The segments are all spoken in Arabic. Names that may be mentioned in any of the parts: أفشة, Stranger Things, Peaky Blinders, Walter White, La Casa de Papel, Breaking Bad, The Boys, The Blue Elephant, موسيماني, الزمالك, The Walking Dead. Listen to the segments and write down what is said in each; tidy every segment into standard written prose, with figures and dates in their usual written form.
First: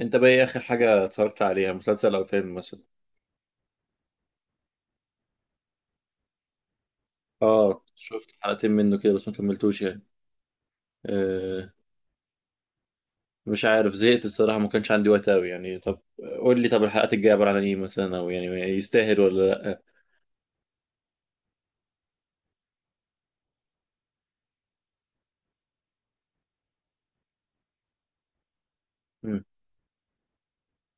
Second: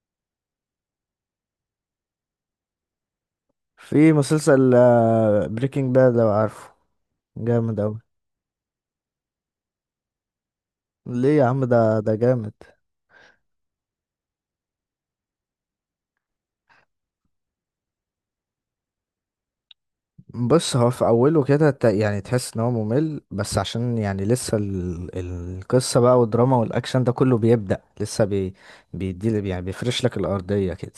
انت بقى ايه اخر حاجة اتفرجت عليها، مسلسل او فيلم مثلا؟ في مسلسل بريكنج باد، لو عارفه. جامد اه، اوي. شفت حلقتين منه كده بس ما كملتوش يعني. ليه يا عم؟ أه. ده جامد. مش عارف، زهقت الصراحة، ما كانش عندي وقت قوي يعني. طب قول لي، طب الحلقات الجاية عبارة عن ايه مثلا، او يعني يستاهل ولا لا؟ بص، هو في اوله كده يعني تحس ان هو ممل، بس عشان يعني لسه القصه بقى، والدراما والاكشن ده كله بيبدأ لسه مم. بيدي، يعني بيفرش لك الارضيه كده،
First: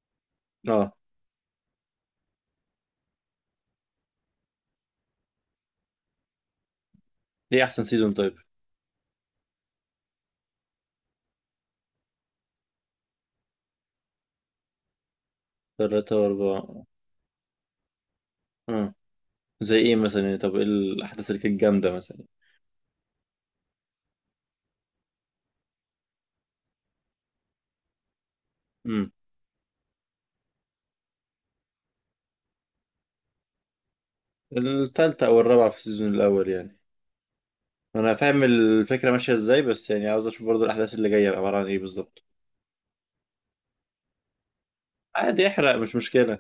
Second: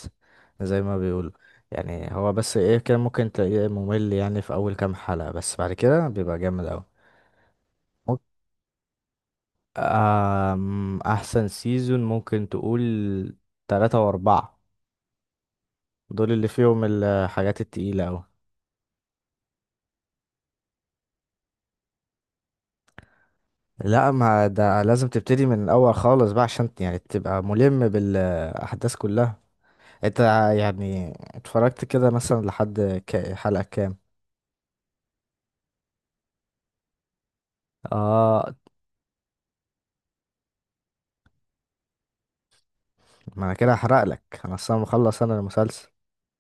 زي اه. ما بيقولوا. يعني هو بس ايه، كده ممكن تلاقيه ممل يعني في اول كام حلقه، بس بعد كده بيبقى جامد اوي. ايه احسن سيزون ممكن- طيب؟ احسن سيزون ممكن تقول تلاتة واربعة. ثلاثة دول اللي واربعة. فيهم الحاجات التقيلة أوي. اه. زي ايه مثلا يعني؟ طب ايه الاحداث اللي كانت جامدة مثلا؟ لا، ما ده لازم تبتدي من الأول خالص بقى، عشان يعني تبقى ملم بالأحداث امم. كلها. انت يعني اتفرجت كده مثلا لحد حلقة كام؟ التالتة او الرابعة في السيزون الاول يعني. انا فاهم اه، الفكرة ماشية ازاي، بس يعني عاوز اشوف برضو الاحداث اللي جاية عبارة عن ايه بالظبط. ما انا كده هحرق لك، انا اصلا مخلص انا عادي، احرق، المسلسل. مش مشكلة.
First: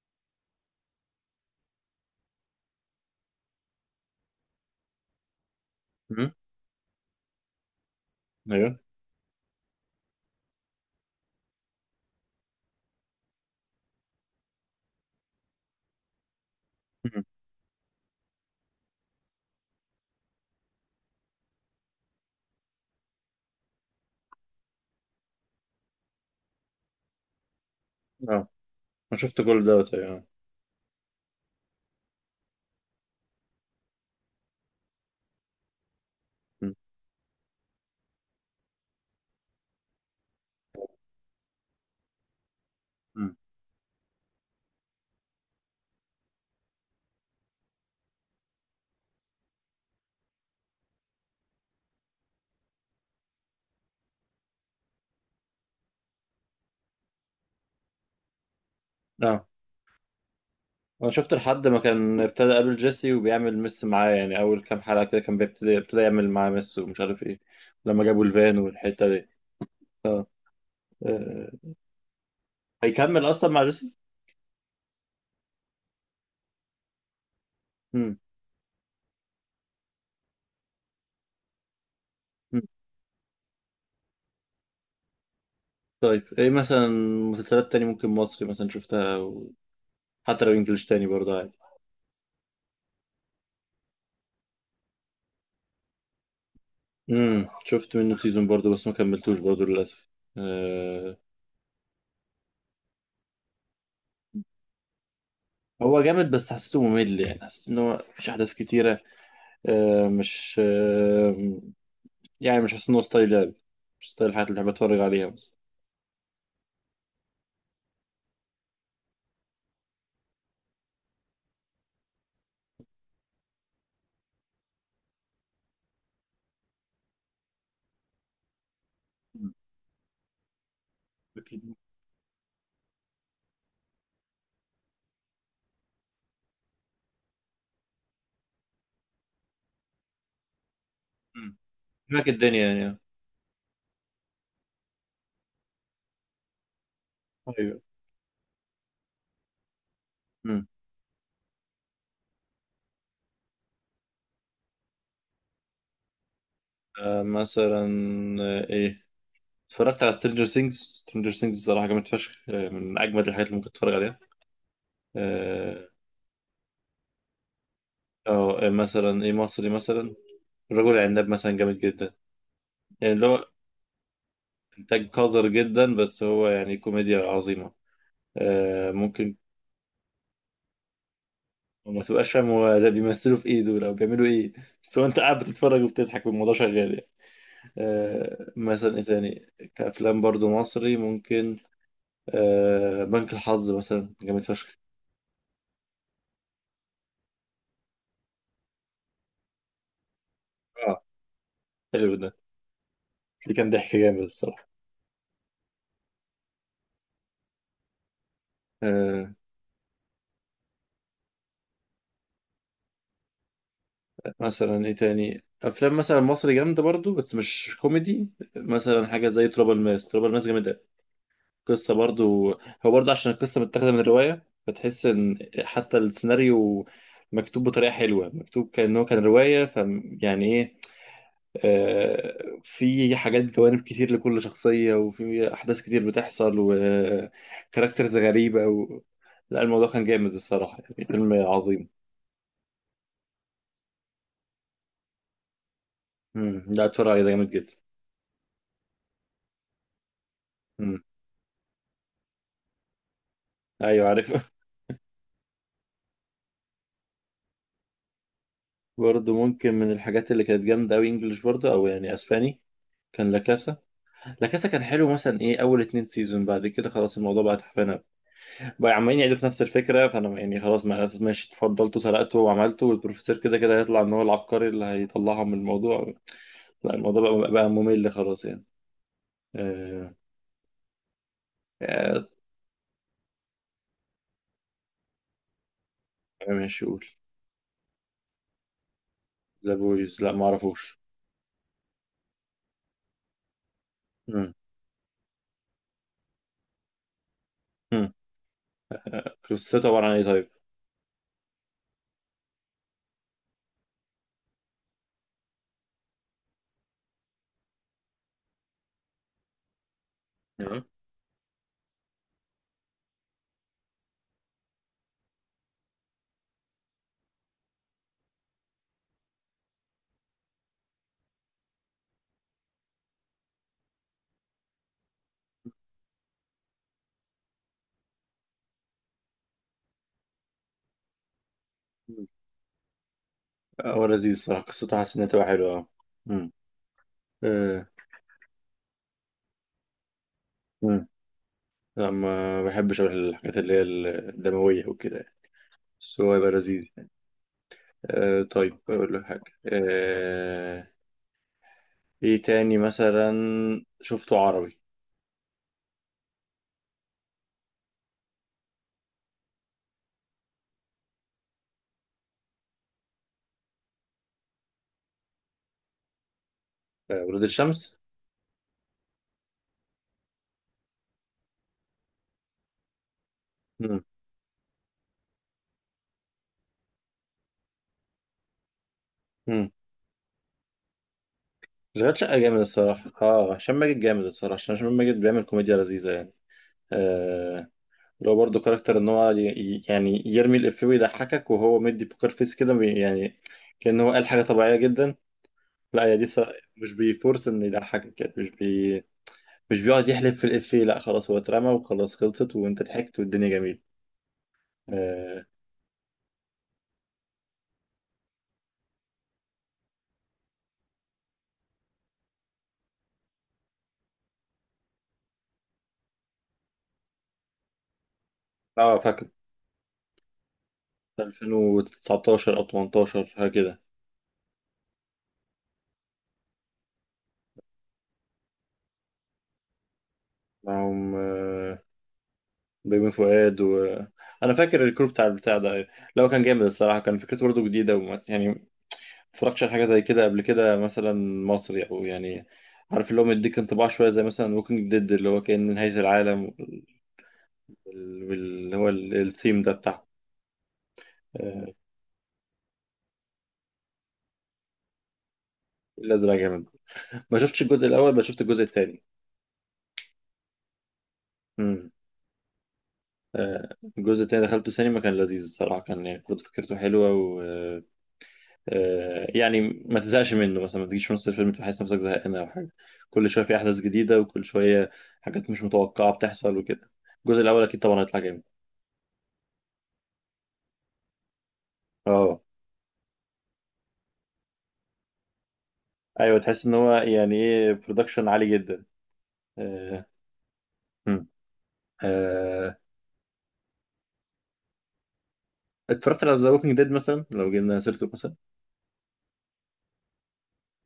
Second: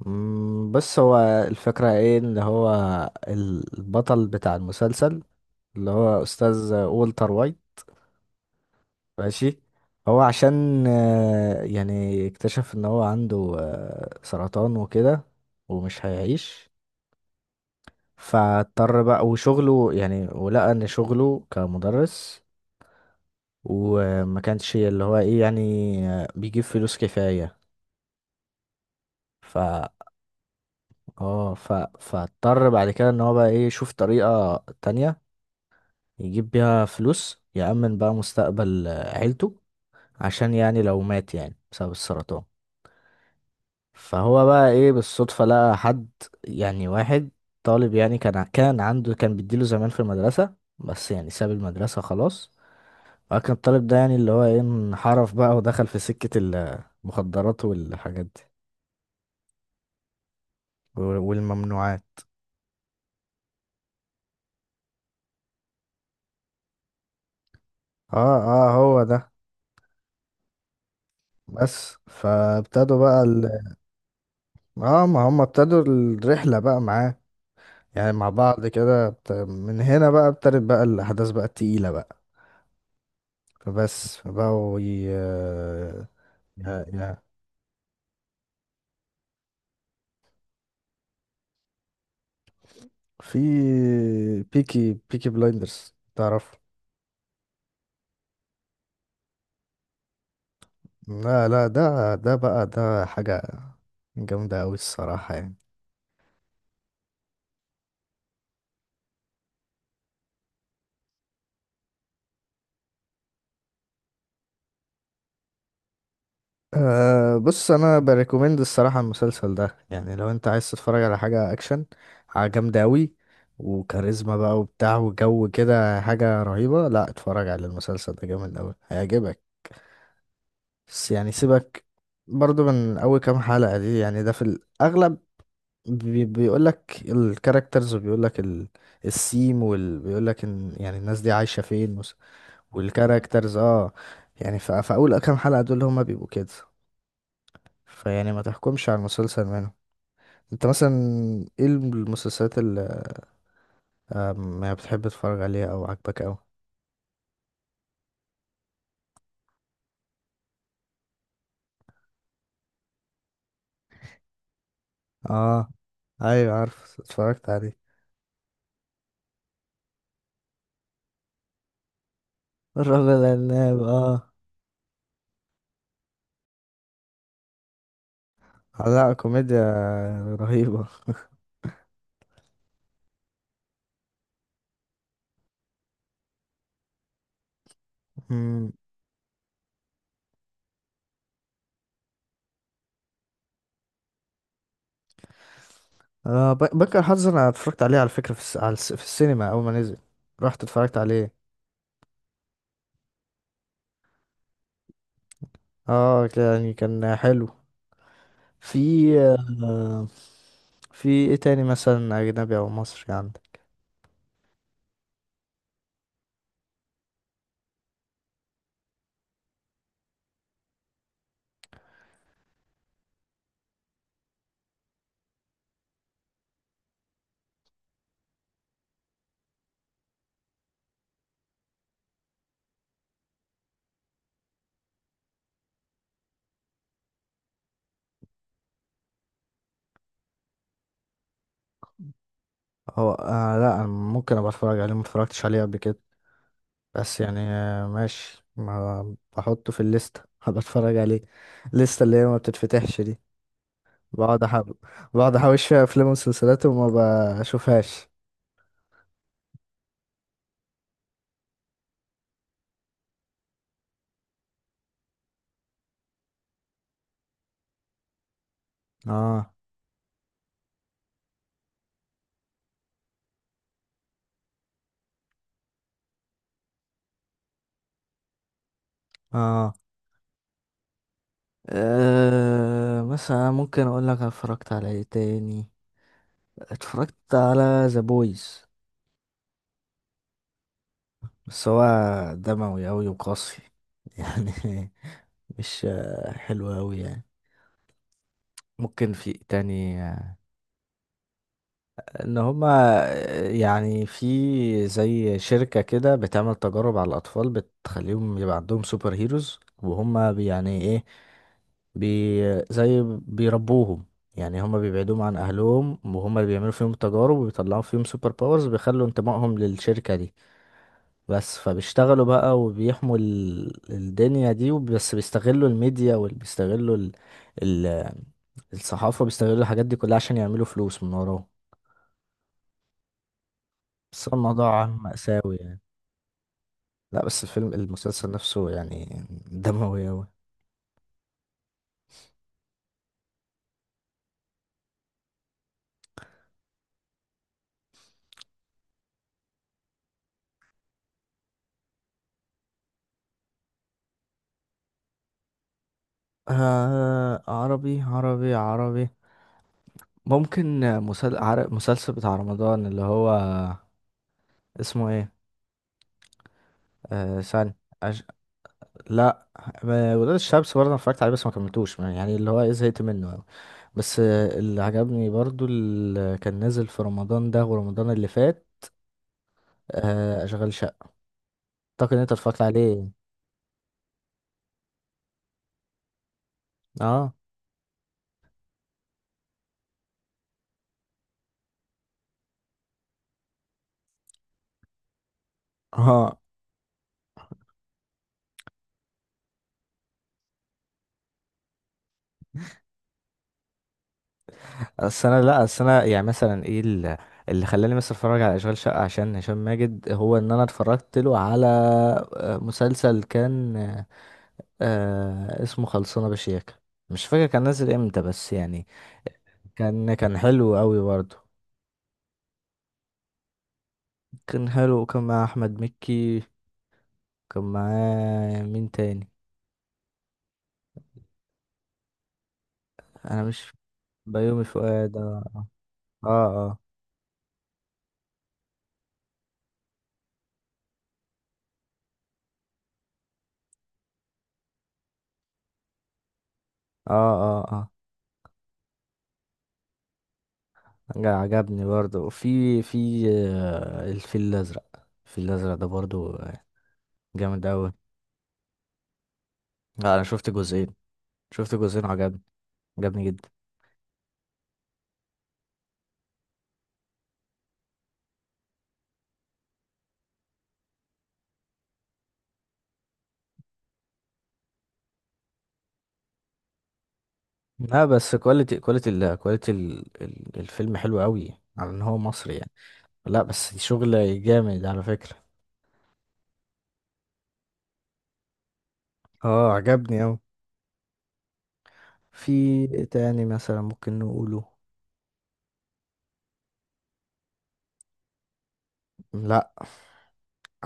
بص، هو الفكرة ايه، ان هو البطل بتاع المسلسل، اللي هو استاذ والتر وايت، ايوه. ماشي. هو عشان يعني اكتشف ان هو عنده سرطان وكده، ومش هيعيش. مم. فاضطر بقى، وشغله يعني، ولقى ان شغله كمدرس وما كانش اللي هو ايه، يعني بيجيب فلوس كفاية. اه، انا شفت ف كل دوت. ايوه. اه ف فاضطر بعد كده ان هو بقى ايه، يشوف طريقة تانية يجيب مم. بيها فلوس، يأمن بقى مستقبل عيلته، عشان يعني لو مات يعني بسبب السرطان. مم. فهو بقى ايه، بالصدفة لقى حد، يعني واحد طالب، يعني كان عنده، كان بيديله زمان في المدرسة، بس يعني ساب المدرسة خلاص. فكان الطالب ده، يعني اللي هو ايه، انحرف بقى ودخل في سكة المخدرات والحاجات دي، اه، انا شفت لحد ما والممنوعات. كان ابتدى قابل جيسي وبيعمل مس معاه، يعني اول كام حلقة كده كان بيبتدي ابتدى يعمل معاه مس ومش عارف ايه، لما جابوا اه الفان اه، هو والحتة دي. ده. اه. آه. بس فابتدوا بقى هيكمل اصلا مع جيسي؟ اه، ما هم ابتدوا الرحلة بقى معاه، يعني مم. مع بعض كده من هنا بقى ابتدت بقى الأحداث بقى التقيلة بقى. مم. فبس بقوا طيب ايه مثلا؟ يا- مسلسلات تاني ممكن، مصري مثلا شفتها و... حتى لو انجلش تاني برضه عادي. في بيكي بيكي بلايندرز، تعرف؟ شفت منه سيزون برضه بس ما كملتوش برضه للاسف. آه. لا لا، ده بقى، ده حاجة جامدة أوي الصراحة يعني. هو جامد بس حسيته ممل، يعني حسيت ان هو مفيش احداث كتيرة. مش يعني مش حاسس إن هو ستايل لعب. مش ستايل الحاجات اللي بحب أتفرج عليها مثلا. أه، بص، أنا بريكومند الصراحة المسلسل ده يعني، لو أنت عايز تتفرج على حاجة أكشن، حاجة جامدة أوي، وكاريزما بقى وبتاع وجو كده، حاجة رهيبة. لا اتفرج على المسلسل ده، جامد أوي، هيعجبك. مم. بس يعني أكيد. سيبك برضو من أول كام حلقة دي، يعني ده في الأغلب بيقول لك الكاركترز، وبيقول لك السيم بيقول لك ان يعني الناس دي مم. عايشة فين هناك الدنيا يعني. والكاركترز، اه. يعني فاول كام حلقة دول هما بيبقوا كده، أيوه. فيعني ما تحكمش على المسلسل منهم. مم. انت مثلا ايه المسلسلات اللي يعني بتحب تتفرج عليها او عاجبك اوي؟ مثلا إيه، اتفرجت على سترينجر سينجز سترينجر سينجز، الصراحة جامد فشخ، من أجمد الحاجات اللي ممكن تتفرج عليها. اه، أه. ايوه، عارف، اتفرجت عليه. أو مثلا إيه مصري مثلا؟ الرجل العناب مثلا جامد جدا. الرجل يعني اللي هو، العناب، اه. إنتاج قذر جدا بس هو يعني كوميديا عظيمة. لا، ممكن. كوميديا رهيبة. وما تبقاش فاهم هو ده بيمثلوا في ايه دول او بيعملوا ايه، بس هو انت قاعد بتتفرج وبتضحك والموضوع شغال يعني. مم. مثلا ايه تاني؟ كافلام برضو مصري ممكن، بنك الحظ مثلا جامد فشخ. آه، بنكر حظ، انا اتفرجت عليه على فكرة في السينما اول ما نزل، رحت اه، اتفرجت عليه. حلو ده. دي كان ضحك جامد الصراحه. اه يعني كان حلو. في، آه آه، في ايه تاني مثلا، اجنبي او مصري، عندك؟ مثلا ايه تاني افلام مثلا مصري جامده برضو بس مش كوميدي؟ مثلا حاجه زي تراب الماس، تراب الماس جامد. قصة برضو، هو برضو عشان القصة متاخدة من الرواية فتحس إن حتى السيناريو مكتوب بطريقة حلوة، مكتوب كأنه كان رواية ف... يعني إيه، في حاجات، جوانب كتير لكل شخصية، وفي أحداث كتير بتحصل وكاركترز غريبة و... لا الموضوع كان جامد الصراحة يعني، فيلم عظيم. هو آه، لا، انا ممكن ابقى اتفرج عليه، ما اتفرجتش عليه قبل كده. مم. لا اتفرج بس عليه، ده يعني جامد جدا. آه ماشي، ما بحطه في الليستة هبقى اتفرج مم. عليه. الليستة اللي هي ما بتتفتحش دي، أيوة بقعد عارف. احب، بقعد احوش فيها افلام ومسلسلات وما بشوفهاش. برضو ممكن من الحاجات اللي كانت جامدة أوي إنجلش برضو، أو يعني أسباني، كان لا كاسا. لا كاسا كان حلو، مثلا ايه، اول اتنين سيزون، بعد كده خلاص الموضوع بقى تعبان أوي. بقى عمالين يعيدوا في اه نفس الفكره، فانا يعني خلاص، ما ماشي، اتفضلتوا سرقتوا وعملتوا، والبروفيسور كده كده هيطلع ان هو العبقري اللي هيطلعهم من الموضوع. لا الموضوع بقى ممل خلاص يعني. اه آه... آه... أه مثلا ممكن اقول لك أنا اتفرجت على ايه تاني. ماشي، قول. اتفرجت على ذا بويز، ذا بويز، لا ما اعرفوش. بس هو دموي اوي وقاسي. مم. يعني مش آه، حلو اوي يعني. مم. ممكن في إيه قصته تاني. عباره عن ايه طيب؟ ان هما يعني في زي شركة كده بتعمل تجارب على الاطفال، بتخليهم يبقى عندهم سوبر هيروز، وهما يعني أه. ايه، بي زي بيربوهم يعني، هما بيبعدوهم عن اهلهم، وهما اللي بيعملوا فيهم تجارب وبيطلعوا فيهم سوبر باورز، بيخلوا انتمائهم للشركة دي بس. فبيشتغلوا بقى وبيحموا الدنيا دي، بس بيستغلوا الميديا وبيستغلوا ال- الصحافة، بيستغلوا الحاجات دي كلها عشان يعملوا فلوس من وراهم. مم. هو بس لذيذ هو الصراحه، الموضوع قصته حاسس انها تبقى مأساوي حلوه. يعني. اه. مم. لا، بس الفيلم، آه. المسلسل نفسه يعني، دموي أوي. مم. لا ما بحبش الحاجات اللي هي الدمويه وكده يعني. بس هو يبقى لذيذ. طيب أقول لك حاجة، إيه تاني مثلا؟ شفته عربي؟ آه، عربي عربي عربي، ممكن مسلسل بتاع رمضان، اللي هو اسمه ايه، آه، ولاد ثاني، الشمس. أش... لا، ولاد الشمس برضه انا اتفرجت عليه، بس ما كملتوش، يعني اللي هو ايه، زهقت منه أوي. مم. بس آه، اللي عجبني برضه اللي كان نازل في رمضان ده ورمضان اللي فات، مم. آه، اشغال شقة. اعتقد اشغال إن انت شقة جامد اتفرجت عليه. الصراحة، هشام ماجد جامد الصراحة، عشان هشام ماجد بيعمل كوميديا لذيذة يعني. اه آه لو برضه كاركتر إن هو يعني يرمي الإفيه ويضحكك وهو مدي بوكر فيس كده يعني كأنه هو قال حاجة طبيعية جدا. لا يا دي اه. الصراحة، مش بيفورس إن يضحكك، يعني مش بيقعد يحلب في الإفيه، لا خلاص، هو اترمى وخلاص، خلصت وأنت ضحكت والدنيا جميلة. اصل آه. انا، لا، اصل انا يعني مثلا ايه، اللي خلاني مثلا اتفرج على اشغال شقه عشان هشام ماجد، هو ان انا اتفرجت له على آه، مسلسل كان آه، اسمه خلصانه بشياكه، مش فاكر كان نازل امتى، بس يعني اه فاكر. كان حلو قوي برضه، 2019 او 18 هكذا. كان حلو، وكان مع احمد مكي. كان معاه مين تاني؟ معاهم آه، بيومي انا فؤاد مش، و... انا بيومي فاكر الكروب فؤاد، بتاع البتاع ده، لو كان جامد اه الصراحه، كان فكرته برضه جديده، وما يعني ما اتفرجتش على حاجه زي كده قبل كده مثلا، مصري او يعني، عارف اللي هو مديك انطباع شويه زي مثلا ووكينج ديد اللي هو كان نهايه العالم، اه اه اه الثيم ده بتاع... آه، عجبني برضه في آه، الفيل الازرق، الفيل الازرق ده الازرق برضه جامد. ما شفتش جامد الجزء أوي. الاول بس شفت الجزء الثاني. لا، أنا شفت جزئين، شفت امم. جزئين وعجبني، عجبني جدا. آه، الجزء التاني دخلته سينما، كان لذيذ الصراحة، كان يعني برضه فكرته حلوة، يعني ما تزهقش منه مثلا، ما تجيش في نص الفيلم تحس نفسك زهقان او حاجه، كل شويه في احداث جديده، وكل شويه حاجات مش متوقعه بتحصل وكده. الجزء الاول اكيد طبعا لا، هيطلع بس جامد. كواليتي، كواليتي ال كواليتي ال ال الفيلم حلو أوي على إن هو اه. مصري يعني. لا، بس شغل جامد على فكرة. ايوه تحس ان هو يعني ايه، برودكشن عالي جدا. اه، آه. عجبني أوي. هم. في آه. إيه تاني مثلا ممكن نقوله؟ اتفرجت على ذا ووكينج ديد مثلا؟ لو جبنا سيرته مثلا، لا،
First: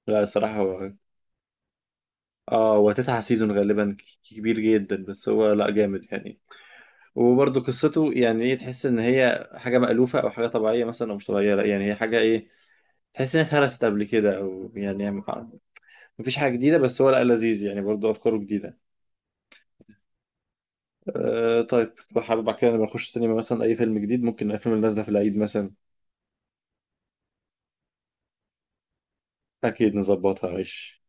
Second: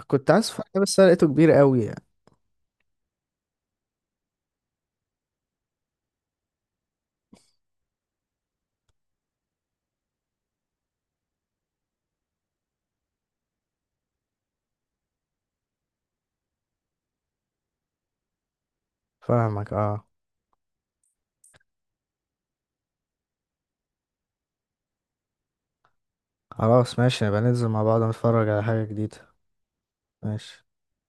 لا كنت عايز الصراحه أتفرج عليه هو، بس أنا لقيته كبير أوي يعني. اه هو تسعة سيزون غالبا، كبير جدا بس هو لا جامد يعني، وبرضه قصته يعني ايه، تحس ان هي حاجه مألوفه او حاجه طبيعيه مثلا او مش طبيعيه، لا يعني هي حاجه ايه، تحس انها اتهرست قبل كده او يعني مفيش حاجه جديده، بس هو لا لذيذ يعني برضه افكاره جديده. فاهمك، اه. طيب حابب بعد كده لما نخش السينما مثلا اي فيلم جديد، ممكن الافلام اللي نازله في العيد مثلا. خلاص، ماشي، نبقى ننزل مع بعض نتفرج على حاجة جديدة. اكيد نظبطها ماشي. عيش.